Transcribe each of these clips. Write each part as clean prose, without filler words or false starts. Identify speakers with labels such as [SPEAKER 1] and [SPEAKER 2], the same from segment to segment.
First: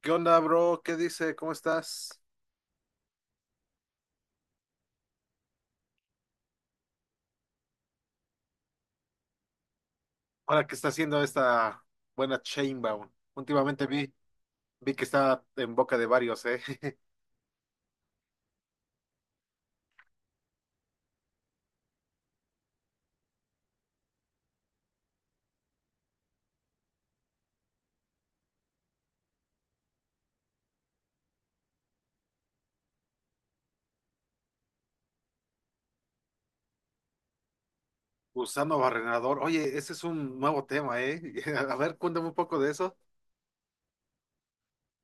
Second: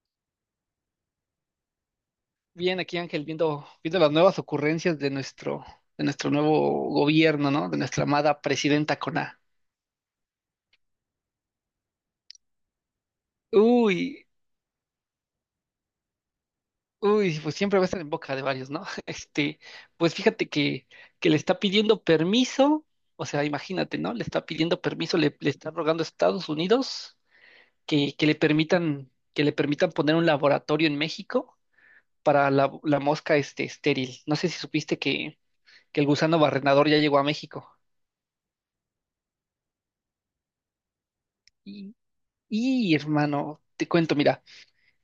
[SPEAKER 1] ¿Qué onda, bro? ¿Qué dice? ¿Cómo estás?
[SPEAKER 2] Bien, aquí Ángel, viendo las nuevas ocurrencias de nuestro nuevo gobierno, ¿no? De nuestra amada presidenta con A.
[SPEAKER 1] Ahora que está haciendo esta buena Chainbound. Últimamente vi,
[SPEAKER 2] Uy,
[SPEAKER 1] vi que está en boca de varios, ¿eh?
[SPEAKER 2] uy, pues siempre va a estar en boca de varios, ¿no? Pues fíjate que le está pidiendo permiso, o sea, imagínate, ¿no? Le está pidiendo permiso, le está rogando a Estados Unidos que le permitan poner un laboratorio en México para la mosca estéril. No sé si supiste que el gusano barrenador ya llegó a México.
[SPEAKER 1] Usando barrenador. Oye, ese es un nuevo tema, ¿eh? A ver, cuéntame un poco de
[SPEAKER 2] Y
[SPEAKER 1] eso.
[SPEAKER 2] hermano, te cuento, mira,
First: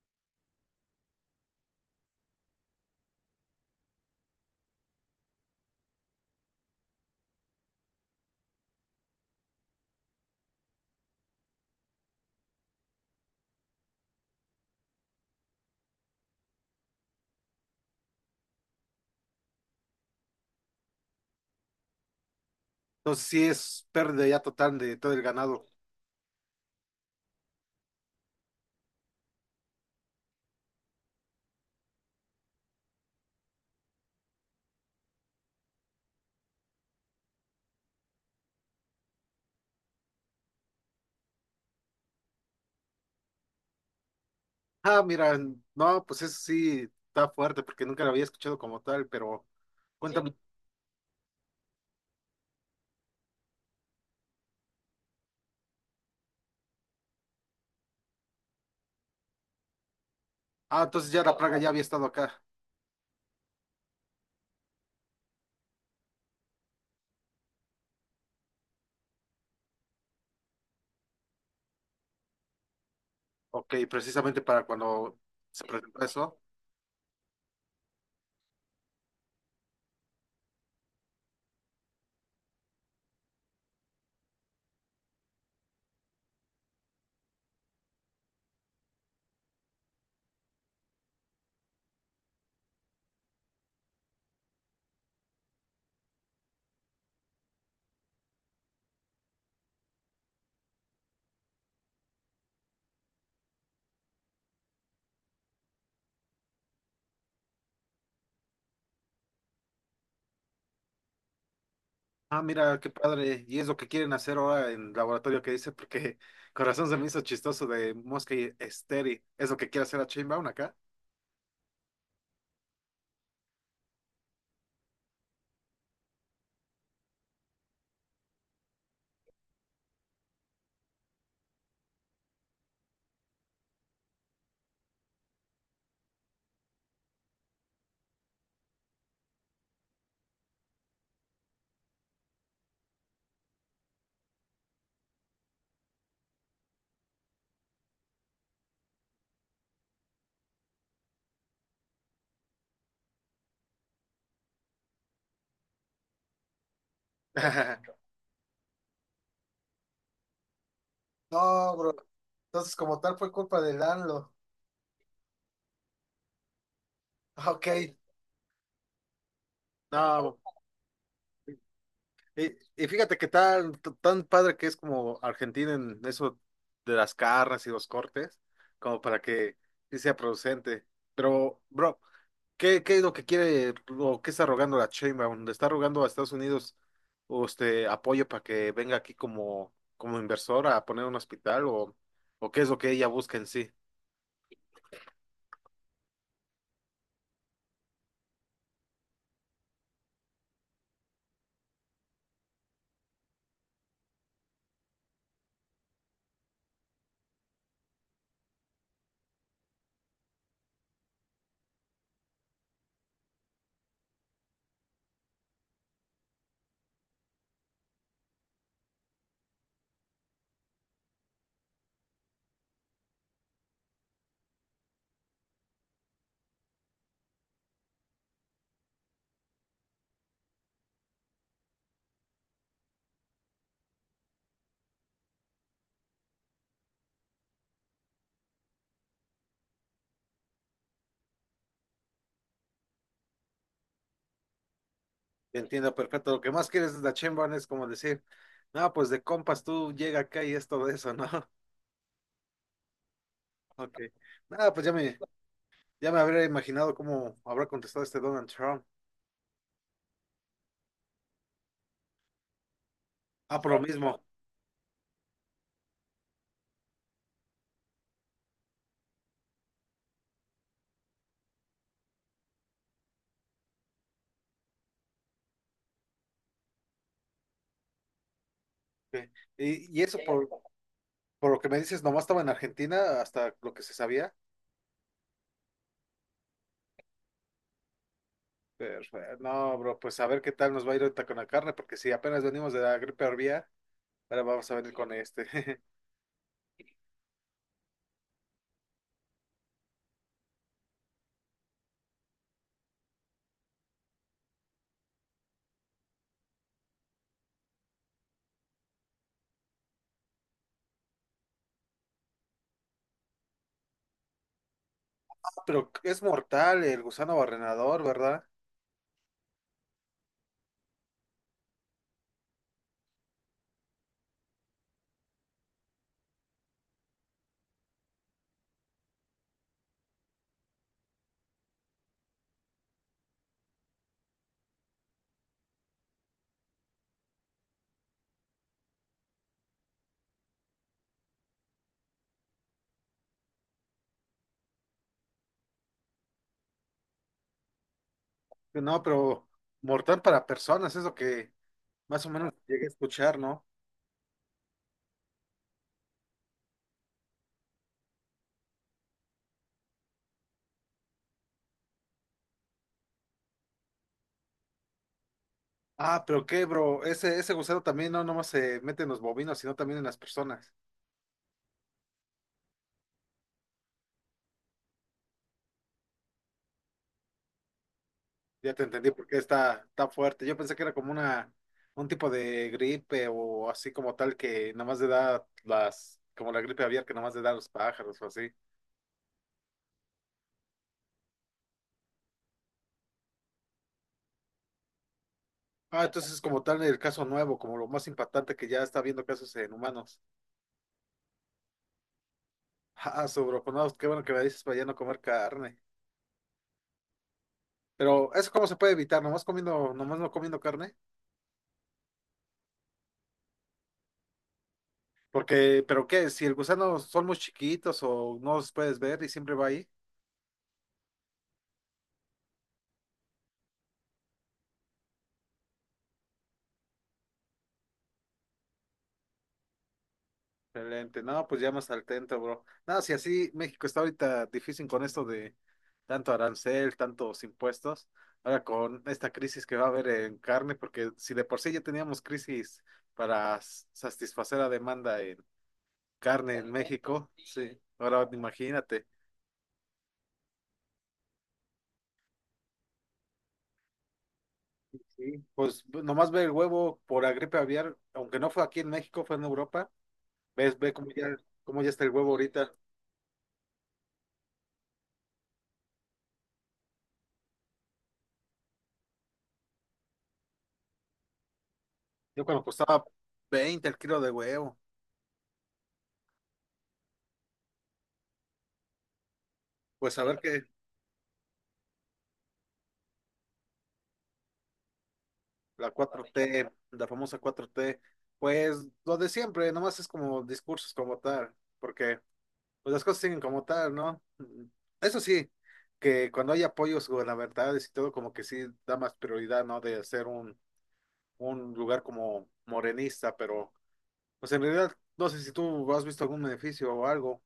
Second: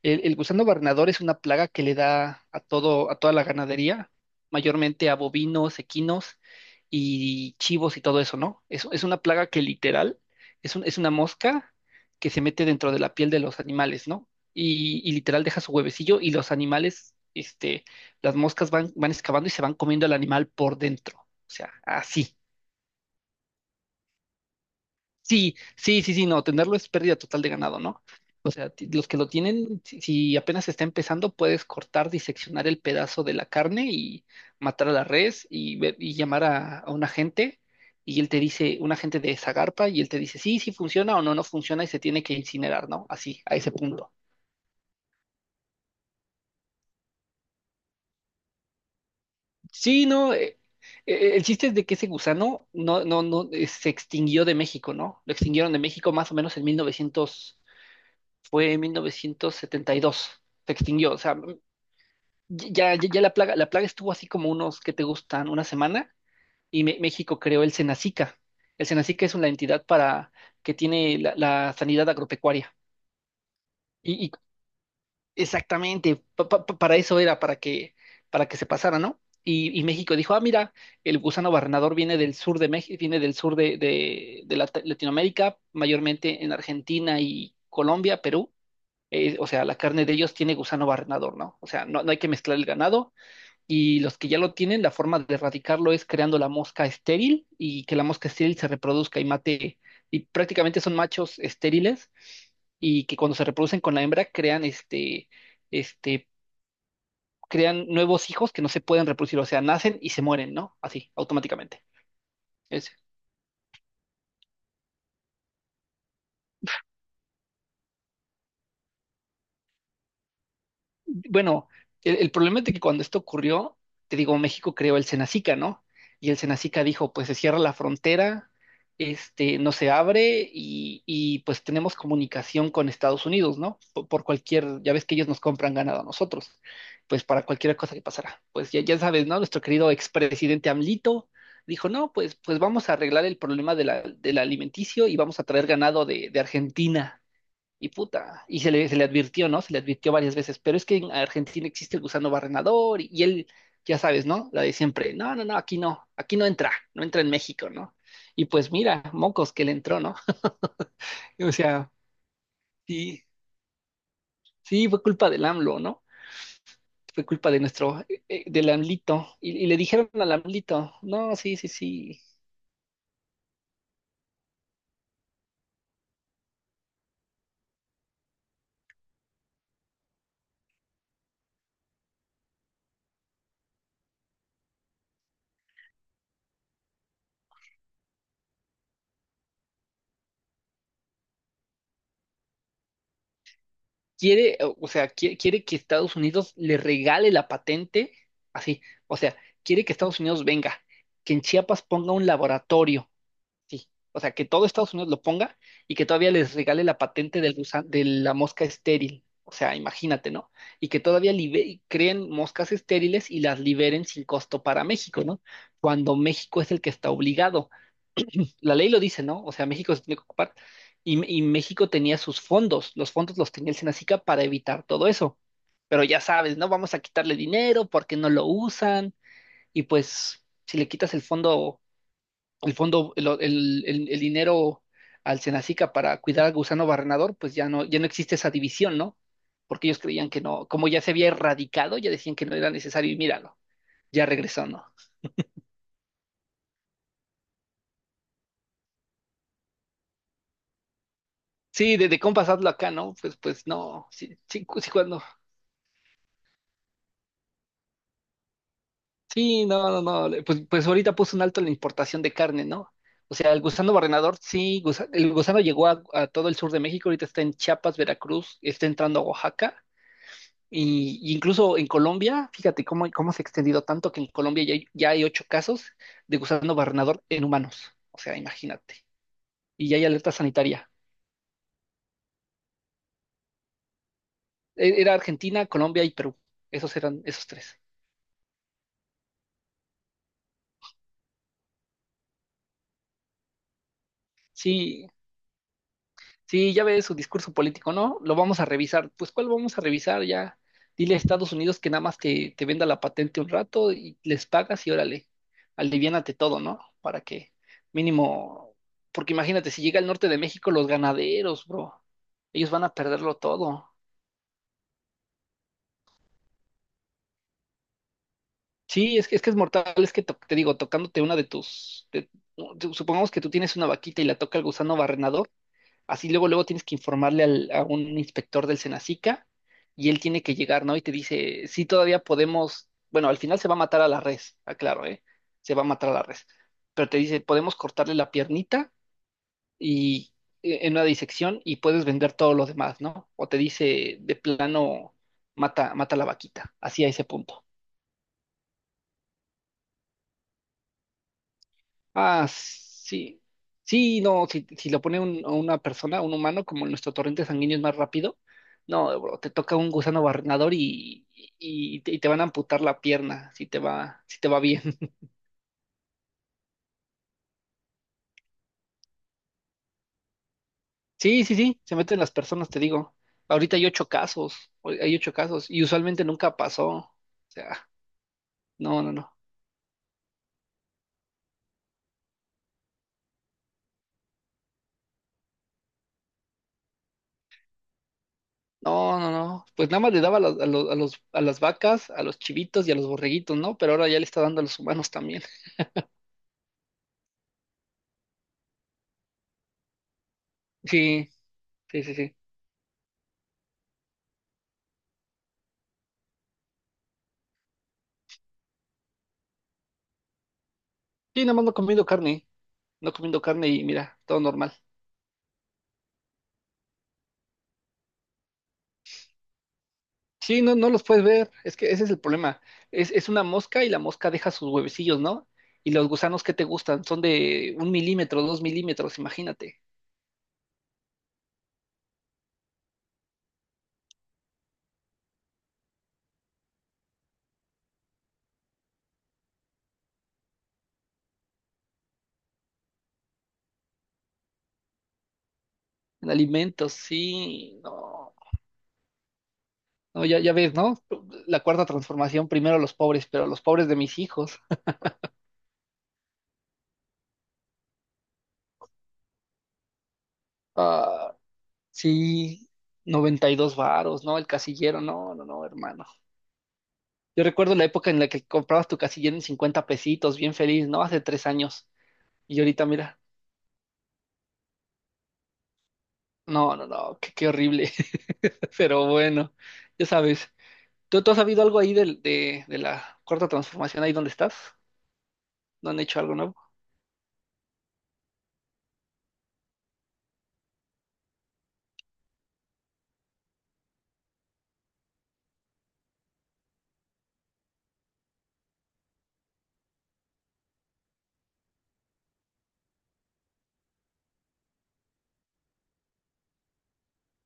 [SPEAKER 2] el gusano barrenador es una plaga que le da a todo, a toda la ganadería, mayormente a bovinos, equinos y chivos y todo eso, ¿no? Es una plaga que literal es una mosca que se mete dentro de la piel de los animales, ¿no? Y literal deja su huevecillo y los animales, las moscas van excavando y se van comiendo al animal por dentro. O sea, así.
[SPEAKER 1] Entonces, sí es pérdida ya total de todo el
[SPEAKER 2] Sí,
[SPEAKER 1] ganado.
[SPEAKER 2] sí, sí, sí, no, tenerlo es pérdida total de ganado, ¿no? O sea, los que lo tienen, si apenas está empezando, puedes cortar, diseccionar el pedazo de la carne y matar a la res y, y llamar a un agente y él te dice, un agente de Zagarpa y él te dice, sí, sí funciona o no, no funciona y se tiene que incinerar, ¿no? Así, a ese punto.
[SPEAKER 1] Ah, mira, no, pues eso sí está fuerte porque nunca lo había escuchado como tal, pero
[SPEAKER 2] Sí, no,
[SPEAKER 1] cuéntame.
[SPEAKER 2] el chiste es de que ese gusano no, no, no, se extinguió de México, ¿no? Lo extinguieron de México más o menos en 1900 fue en 1972, se
[SPEAKER 1] Ah, entonces
[SPEAKER 2] extinguió, o
[SPEAKER 1] ya
[SPEAKER 2] sea,
[SPEAKER 1] la plaga ya había estado acá.
[SPEAKER 2] ya, ya, ya la plaga estuvo así como unos que te gustan, una semana, y México creó el Senacica. El Senacica es una entidad para que tiene la sanidad agropecuaria.
[SPEAKER 1] Ok,
[SPEAKER 2] Y
[SPEAKER 1] precisamente para cuando se presentó
[SPEAKER 2] exactamente,
[SPEAKER 1] eso.
[SPEAKER 2] para eso era, para que se pasara, ¿no? Y México dijo, ah, mira, el gusano barrenador viene del sur de México, viene del sur de Latinoamérica, mayormente en Argentina y Colombia, Perú, o sea, la carne de ellos tiene gusano barrenador, ¿no? O sea, no, no hay que mezclar el ganado y los que ya lo tienen, la forma de erradicarlo es creando la mosca estéril y que la mosca estéril se reproduzca y mate, y prácticamente son machos estériles y que cuando se reproducen con la hembra crean este, crean nuevos hijos que no se pueden reproducir, o sea, nacen y se mueren, ¿no? Así, automáticamente.
[SPEAKER 1] Ah, mira, qué
[SPEAKER 2] Es,
[SPEAKER 1] padre. Y es lo que quieren hacer ahora en laboratorio que dice, porque corazón se me hizo chistoso de Mosca y Esteri. ¿Es lo que quiere hacer a Chainbound acá?
[SPEAKER 2] bueno, el problema es de que cuando esto ocurrió, te digo, México creó el Cenacica, ¿no? Y el Cenacica dijo, pues se cierra la frontera, no se abre y pues tenemos comunicación con Estados Unidos, ¿no? Por cualquier, ya ves que ellos nos compran ganado a nosotros, pues para cualquier cosa que pasara. Pues ya, ya sabes, ¿no? Nuestro querido expresidente AMLito dijo, no, pues vamos a arreglar el problema del alimenticio y vamos a traer ganado de Argentina. Y puta, y se le advirtió, ¿no? Se le advirtió varias veces, pero es que en Argentina existe el gusano barrenador y él, ya sabes, ¿no? La de siempre, no, no, no, aquí no, aquí no entra, no entra en México, ¿no? Y pues mira, mocos que le entró, ¿no? O
[SPEAKER 1] No,
[SPEAKER 2] sea,
[SPEAKER 1] bro. Entonces, como tal,
[SPEAKER 2] sí,
[SPEAKER 1] fue culpa de Danlo.
[SPEAKER 2] sí, fue culpa del AMLO, ¿no? Fue culpa de
[SPEAKER 1] Ok.
[SPEAKER 2] nuestro, eh, eh, del AMLito. Y le dijeron al
[SPEAKER 1] No,
[SPEAKER 2] AMLito, no, sí, sí, sí,
[SPEAKER 1] y fíjate que tan padre que es como Argentina en eso de las carnes y los cortes, como para que sí sea producente. Pero, bro, ¿qué es lo que quiere o qué está rogando la Sheinbaum? ¿Le está rogando a Estados Unidos o este apoyo para que venga aquí como, como inversora a poner un hospital o qué es lo que ella busca en sí?
[SPEAKER 2] quiere, o sea, quiere que Estados Unidos le regale la patente, así, o sea, quiere que Estados Unidos venga, que en Chiapas ponga un laboratorio, sí, o sea, que todo Estados Unidos lo ponga y que todavía les regale la patente de la mosca estéril, o sea, imagínate, ¿no? Y que todavía creen moscas estériles y las liberen sin costo para México, ¿no? Cuando México es el que está obligado la ley lo dice, ¿no? O sea, México se tiene que ocupar y México tenía sus fondos los tenía el Senacica para evitar todo eso, pero ya sabes, ¿no? Vamos a quitarle dinero porque no lo usan y pues si le quitas el fondo, el fondo, el dinero al Senacica para cuidar al gusano barrenador, pues ya no existe esa división, ¿no? Porque ellos creían que no, como ya se había erradicado, ya decían que no era necesario y míralo, ya regresó, ¿no?
[SPEAKER 1] Entiendo perfecto. Lo que más quieres de la Sheinbaum es como decir, no, pues de compas tú llega acá y es todo eso, ¿no?
[SPEAKER 2] Sí, de compas hazlo acá, ¿no? Pues
[SPEAKER 1] Ok.
[SPEAKER 2] no, sí, sí,
[SPEAKER 1] Nada,
[SPEAKER 2] sí, cuando.
[SPEAKER 1] ya me habría imaginado cómo habrá contestado este Donald Trump.
[SPEAKER 2] Sí, no, no, no. Pues ahorita puso un alto en la importación de carne, ¿no? O sea,
[SPEAKER 1] Ah,
[SPEAKER 2] el
[SPEAKER 1] por lo
[SPEAKER 2] gusano
[SPEAKER 1] mismo.
[SPEAKER 2] barrenador, sí, el gusano llegó a todo el sur de México, ahorita está en Chiapas, Veracruz, está entrando a Oaxaca, y incluso en Colombia, fíjate cómo se ha extendido tanto que en Colombia ya hay ocho casos de gusano barrenador en humanos. O sea, imagínate.
[SPEAKER 1] Ok.
[SPEAKER 2] Y ya
[SPEAKER 1] Y, y
[SPEAKER 2] hay
[SPEAKER 1] eso
[SPEAKER 2] alerta
[SPEAKER 1] por,
[SPEAKER 2] sanitaria.
[SPEAKER 1] por lo que me dices, nomás estaba en Argentina, hasta lo que se sabía.
[SPEAKER 2] Era Argentina, Colombia y Perú. Esos eran esos tres.
[SPEAKER 1] Pero, no, bro, pues a ver qué tal nos va a ir ahorita con la carne, porque si apenas venimos de la gripe aviar, ahora vamos a venir
[SPEAKER 2] Sí,
[SPEAKER 1] con este.
[SPEAKER 2] sí, ya ves su discurso político, ¿no? Lo vamos a revisar. Pues, ¿cuál vamos a revisar? Ya dile a Estados Unidos que nada más te venda la patente un rato y les pagas y órale, aliviánate todo, ¿no? Para que mínimo, porque imagínate, si llega al norte de México, los ganaderos, bro, ellos van a perderlo todo.
[SPEAKER 1] Pero es mortal el gusano barrenador, ¿verdad?
[SPEAKER 2] Sí, es que es mortal, es que te digo, tocándote una de tus, supongamos que tú tienes una vaquita y la toca el gusano barrenador. Así luego, luego tienes que informarle a un inspector del Senacica y él tiene que llegar, ¿no? Y te dice, sí, todavía podemos, bueno, al final se va a matar a la res, aclaro, ¿eh? Se va a matar a la res. Pero te dice, podemos cortarle la piernita y en una disección y puedes vender todo lo demás, ¿no? O te dice, de plano, mata, mata a la vaquita, así a ese punto.
[SPEAKER 1] No, pero mortal para personas, es lo que más o
[SPEAKER 2] Ah,
[SPEAKER 1] menos llegué a escuchar,
[SPEAKER 2] sí.
[SPEAKER 1] ¿no?
[SPEAKER 2] Sí, no, si lo pone a una persona, un humano, como nuestro torrente sanguíneo es más rápido, no, bro, te toca un gusano barrenador y te van a amputar la pierna si te va bien.
[SPEAKER 1] Ah, pero qué, bro, ese gusano también no nomás se mete en los bovinos, sino también en las personas.
[SPEAKER 2] Sí, sí, sí, se meten las personas, te digo. Ahorita hay ocho casos, hoy hay ocho casos, y usualmente nunca pasó. O sea,
[SPEAKER 1] Ya te
[SPEAKER 2] no,
[SPEAKER 1] entendí
[SPEAKER 2] no,
[SPEAKER 1] porque
[SPEAKER 2] no.
[SPEAKER 1] está fuerte. Yo pensé que era como una, un tipo de gripe o así como tal que nada más le da las, como la gripe aviar que nada más le da a los pájaros o así.
[SPEAKER 2] No, no, no. Pues nada más le daba a las vacas, a los chivitos y a los borreguitos, ¿no? Pero ahora ya le está dando a los humanos también.
[SPEAKER 1] Ah, entonces es como tal el caso nuevo, como lo más impactante que ya está habiendo casos en humanos.
[SPEAKER 2] Sí, sí, sí, sí.
[SPEAKER 1] Ah, sobre, pues no, qué bueno que me dices para ya no comer carne. Pero eso cómo se puede evitar, nomás comiendo, nomás no comiendo carne.
[SPEAKER 2] Sí, nada más no comiendo carne, no comiendo carne y mira, todo normal.
[SPEAKER 1] Porque, pero qué, si el gusano son muy chiquitos o no los puedes ver y siempre va ahí.
[SPEAKER 2] Sí, no, no los puedes ver, es que ese es el problema. Es una mosca y la mosca deja sus huevecillos, ¿no? Y los gusanos que te gustan son de 1 mm, 2 mm, imagínate.
[SPEAKER 1] Excelente, no, pues ya más al tanto, bro. No, si así México está ahorita difícil con esto de tanto arancel, tantos impuestos, ahora con esta crisis que va a haber en carne, porque si de por sí ya teníamos crisis para s- satisfacer la demanda en
[SPEAKER 2] En
[SPEAKER 1] carne en
[SPEAKER 2] alimentos,
[SPEAKER 1] México, sí,
[SPEAKER 2] sí,
[SPEAKER 1] ahora
[SPEAKER 2] no.
[SPEAKER 1] imagínate,
[SPEAKER 2] No, ya, ya ves, ¿no? La cuarta transformación, primero los pobres, pero los pobres de mis hijos.
[SPEAKER 1] nomás ve el huevo por la gripe aviar, aunque no fue aquí en México, fue en Europa, ves,
[SPEAKER 2] Ah,
[SPEAKER 1] cómo ya está el huevo
[SPEAKER 2] sí,
[SPEAKER 1] ahorita.
[SPEAKER 2] 92 varos, ¿no? El casillero, no, no, no, hermano. Yo recuerdo la época en la que comprabas tu casillero en 50 pesitos, bien feliz, ¿no? Hace 3 años.
[SPEAKER 1] Yo
[SPEAKER 2] Y
[SPEAKER 1] cuando
[SPEAKER 2] ahorita,
[SPEAKER 1] costaba
[SPEAKER 2] mira,
[SPEAKER 1] 20 el kilo de huevo,
[SPEAKER 2] no, no, no, qué horrible. Pero bueno, ya
[SPEAKER 1] pues a ver
[SPEAKER 2] sabes.
[SPEAKER 1] qué.
[SPEAKER 2] ¿Tú has sabido algo ahí de la cuarta transformación, ahí donde estás? ¿No
[SPEAKER 1] La
[SPEAKER 2] han hecho
[SPEAKER 1] cuatro
[SPEAKER 2] algo nuevo?
[SPEAKER 1] t, la famosa cuatro t, pues lo de siempre, nomás es como discursos como tal, porque pues las cosas siguen como tal, ¿no? Mm, eso sí, que cuando hay apoyos gubernamentales y todo, como que sí da más prioridad, ¿no? De hacer un lugar como morenista, pero pues en realidad no sé si tú has visto algún beneficio o algo,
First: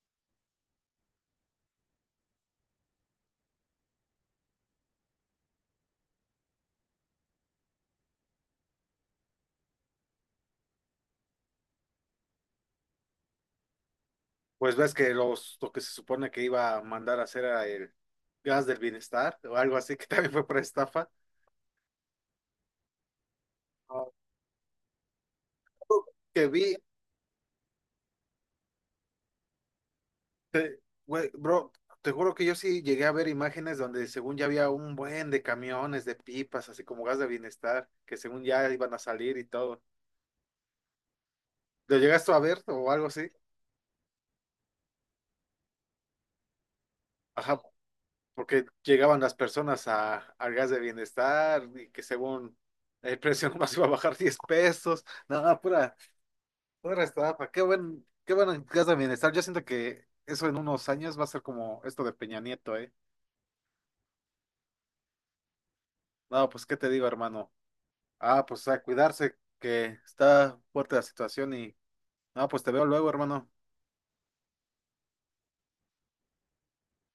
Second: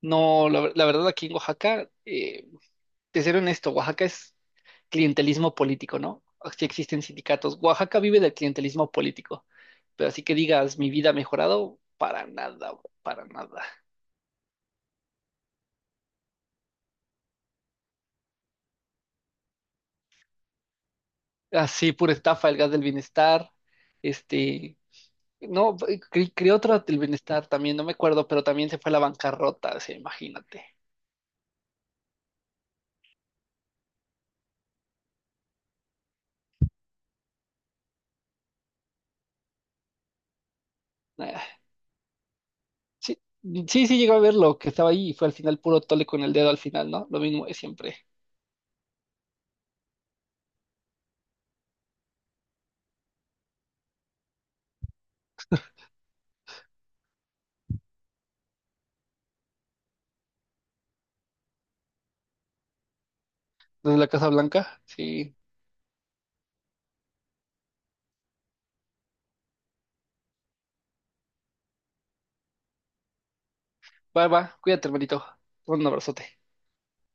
[SPEAKER 2] No, la verdad, aquí en Oaxaca, te seré honesto, Oaxaca es clientelismo político, ¿no? Sí existen sindicatos. Oaxaca vive del clientelismo político, pero así que digas, mi vida ha mejorado, para nada, bro, para nada.
[SPEAKER 1] pues ves que lo que se supone que iba a mandar a hacer era el gas del bienestar o algo así, que también fue para estafa.
[SPEAKER 2] Así, pura estafa, el gas del bienestar,
[SPEAKER 1] Ah,
[SPEAKER 2] este, No,
[SPEAKER 1] que
[SPEAKER 2] creó
[SPEAKER 1] vi
[SPEAKER 2] otro del bienestar también, no me acuerdo, pero también se fue a la bancarrota, o sea, imagínate.
[SPEAKER 1] Te- güey, bro, te juro que yo sí llegué a ver imágenes donde según ya había un buen de camiones, de pipas, así como gas de bienestar, que según ya iban a salir y todo.
[SPEAKER 2] Ah,
[SPEAKER 1] ¿Lo llegaste a ver o algo
[SPEAKER 2] sí,
[SPEAKER 1] así?
[SPEAKER 2] sí, sí llegó a verlo, que estaba ahí y fue al final puro tole con el dedo al final, ¿no? Lo mismo de
[SPEAKER 1] Ajá,
[SPEAKER 2] siempre.
[SPEAKER 1] porque llegaban las personas a, al gas de bienestar y que según el precio nomás iba a bajar 10 pesos. Nada, pura estafa. Qué buen gas de bienestar. Yo siento que eso en unos años va a ser como esto de Peña Nieto, ¿eh?
[SPEAKER 2] Desde la Casa Blanca, sí.
[SPEAKER 1] No, pues, ¿qué te digo, hermano? Ah, pues a cuidarse, que está fuerte la situación y... Ah, pues te veo luego, hermano.
[SPEAKER 2] Va, va, cuídate, hermanito. Un abrazote.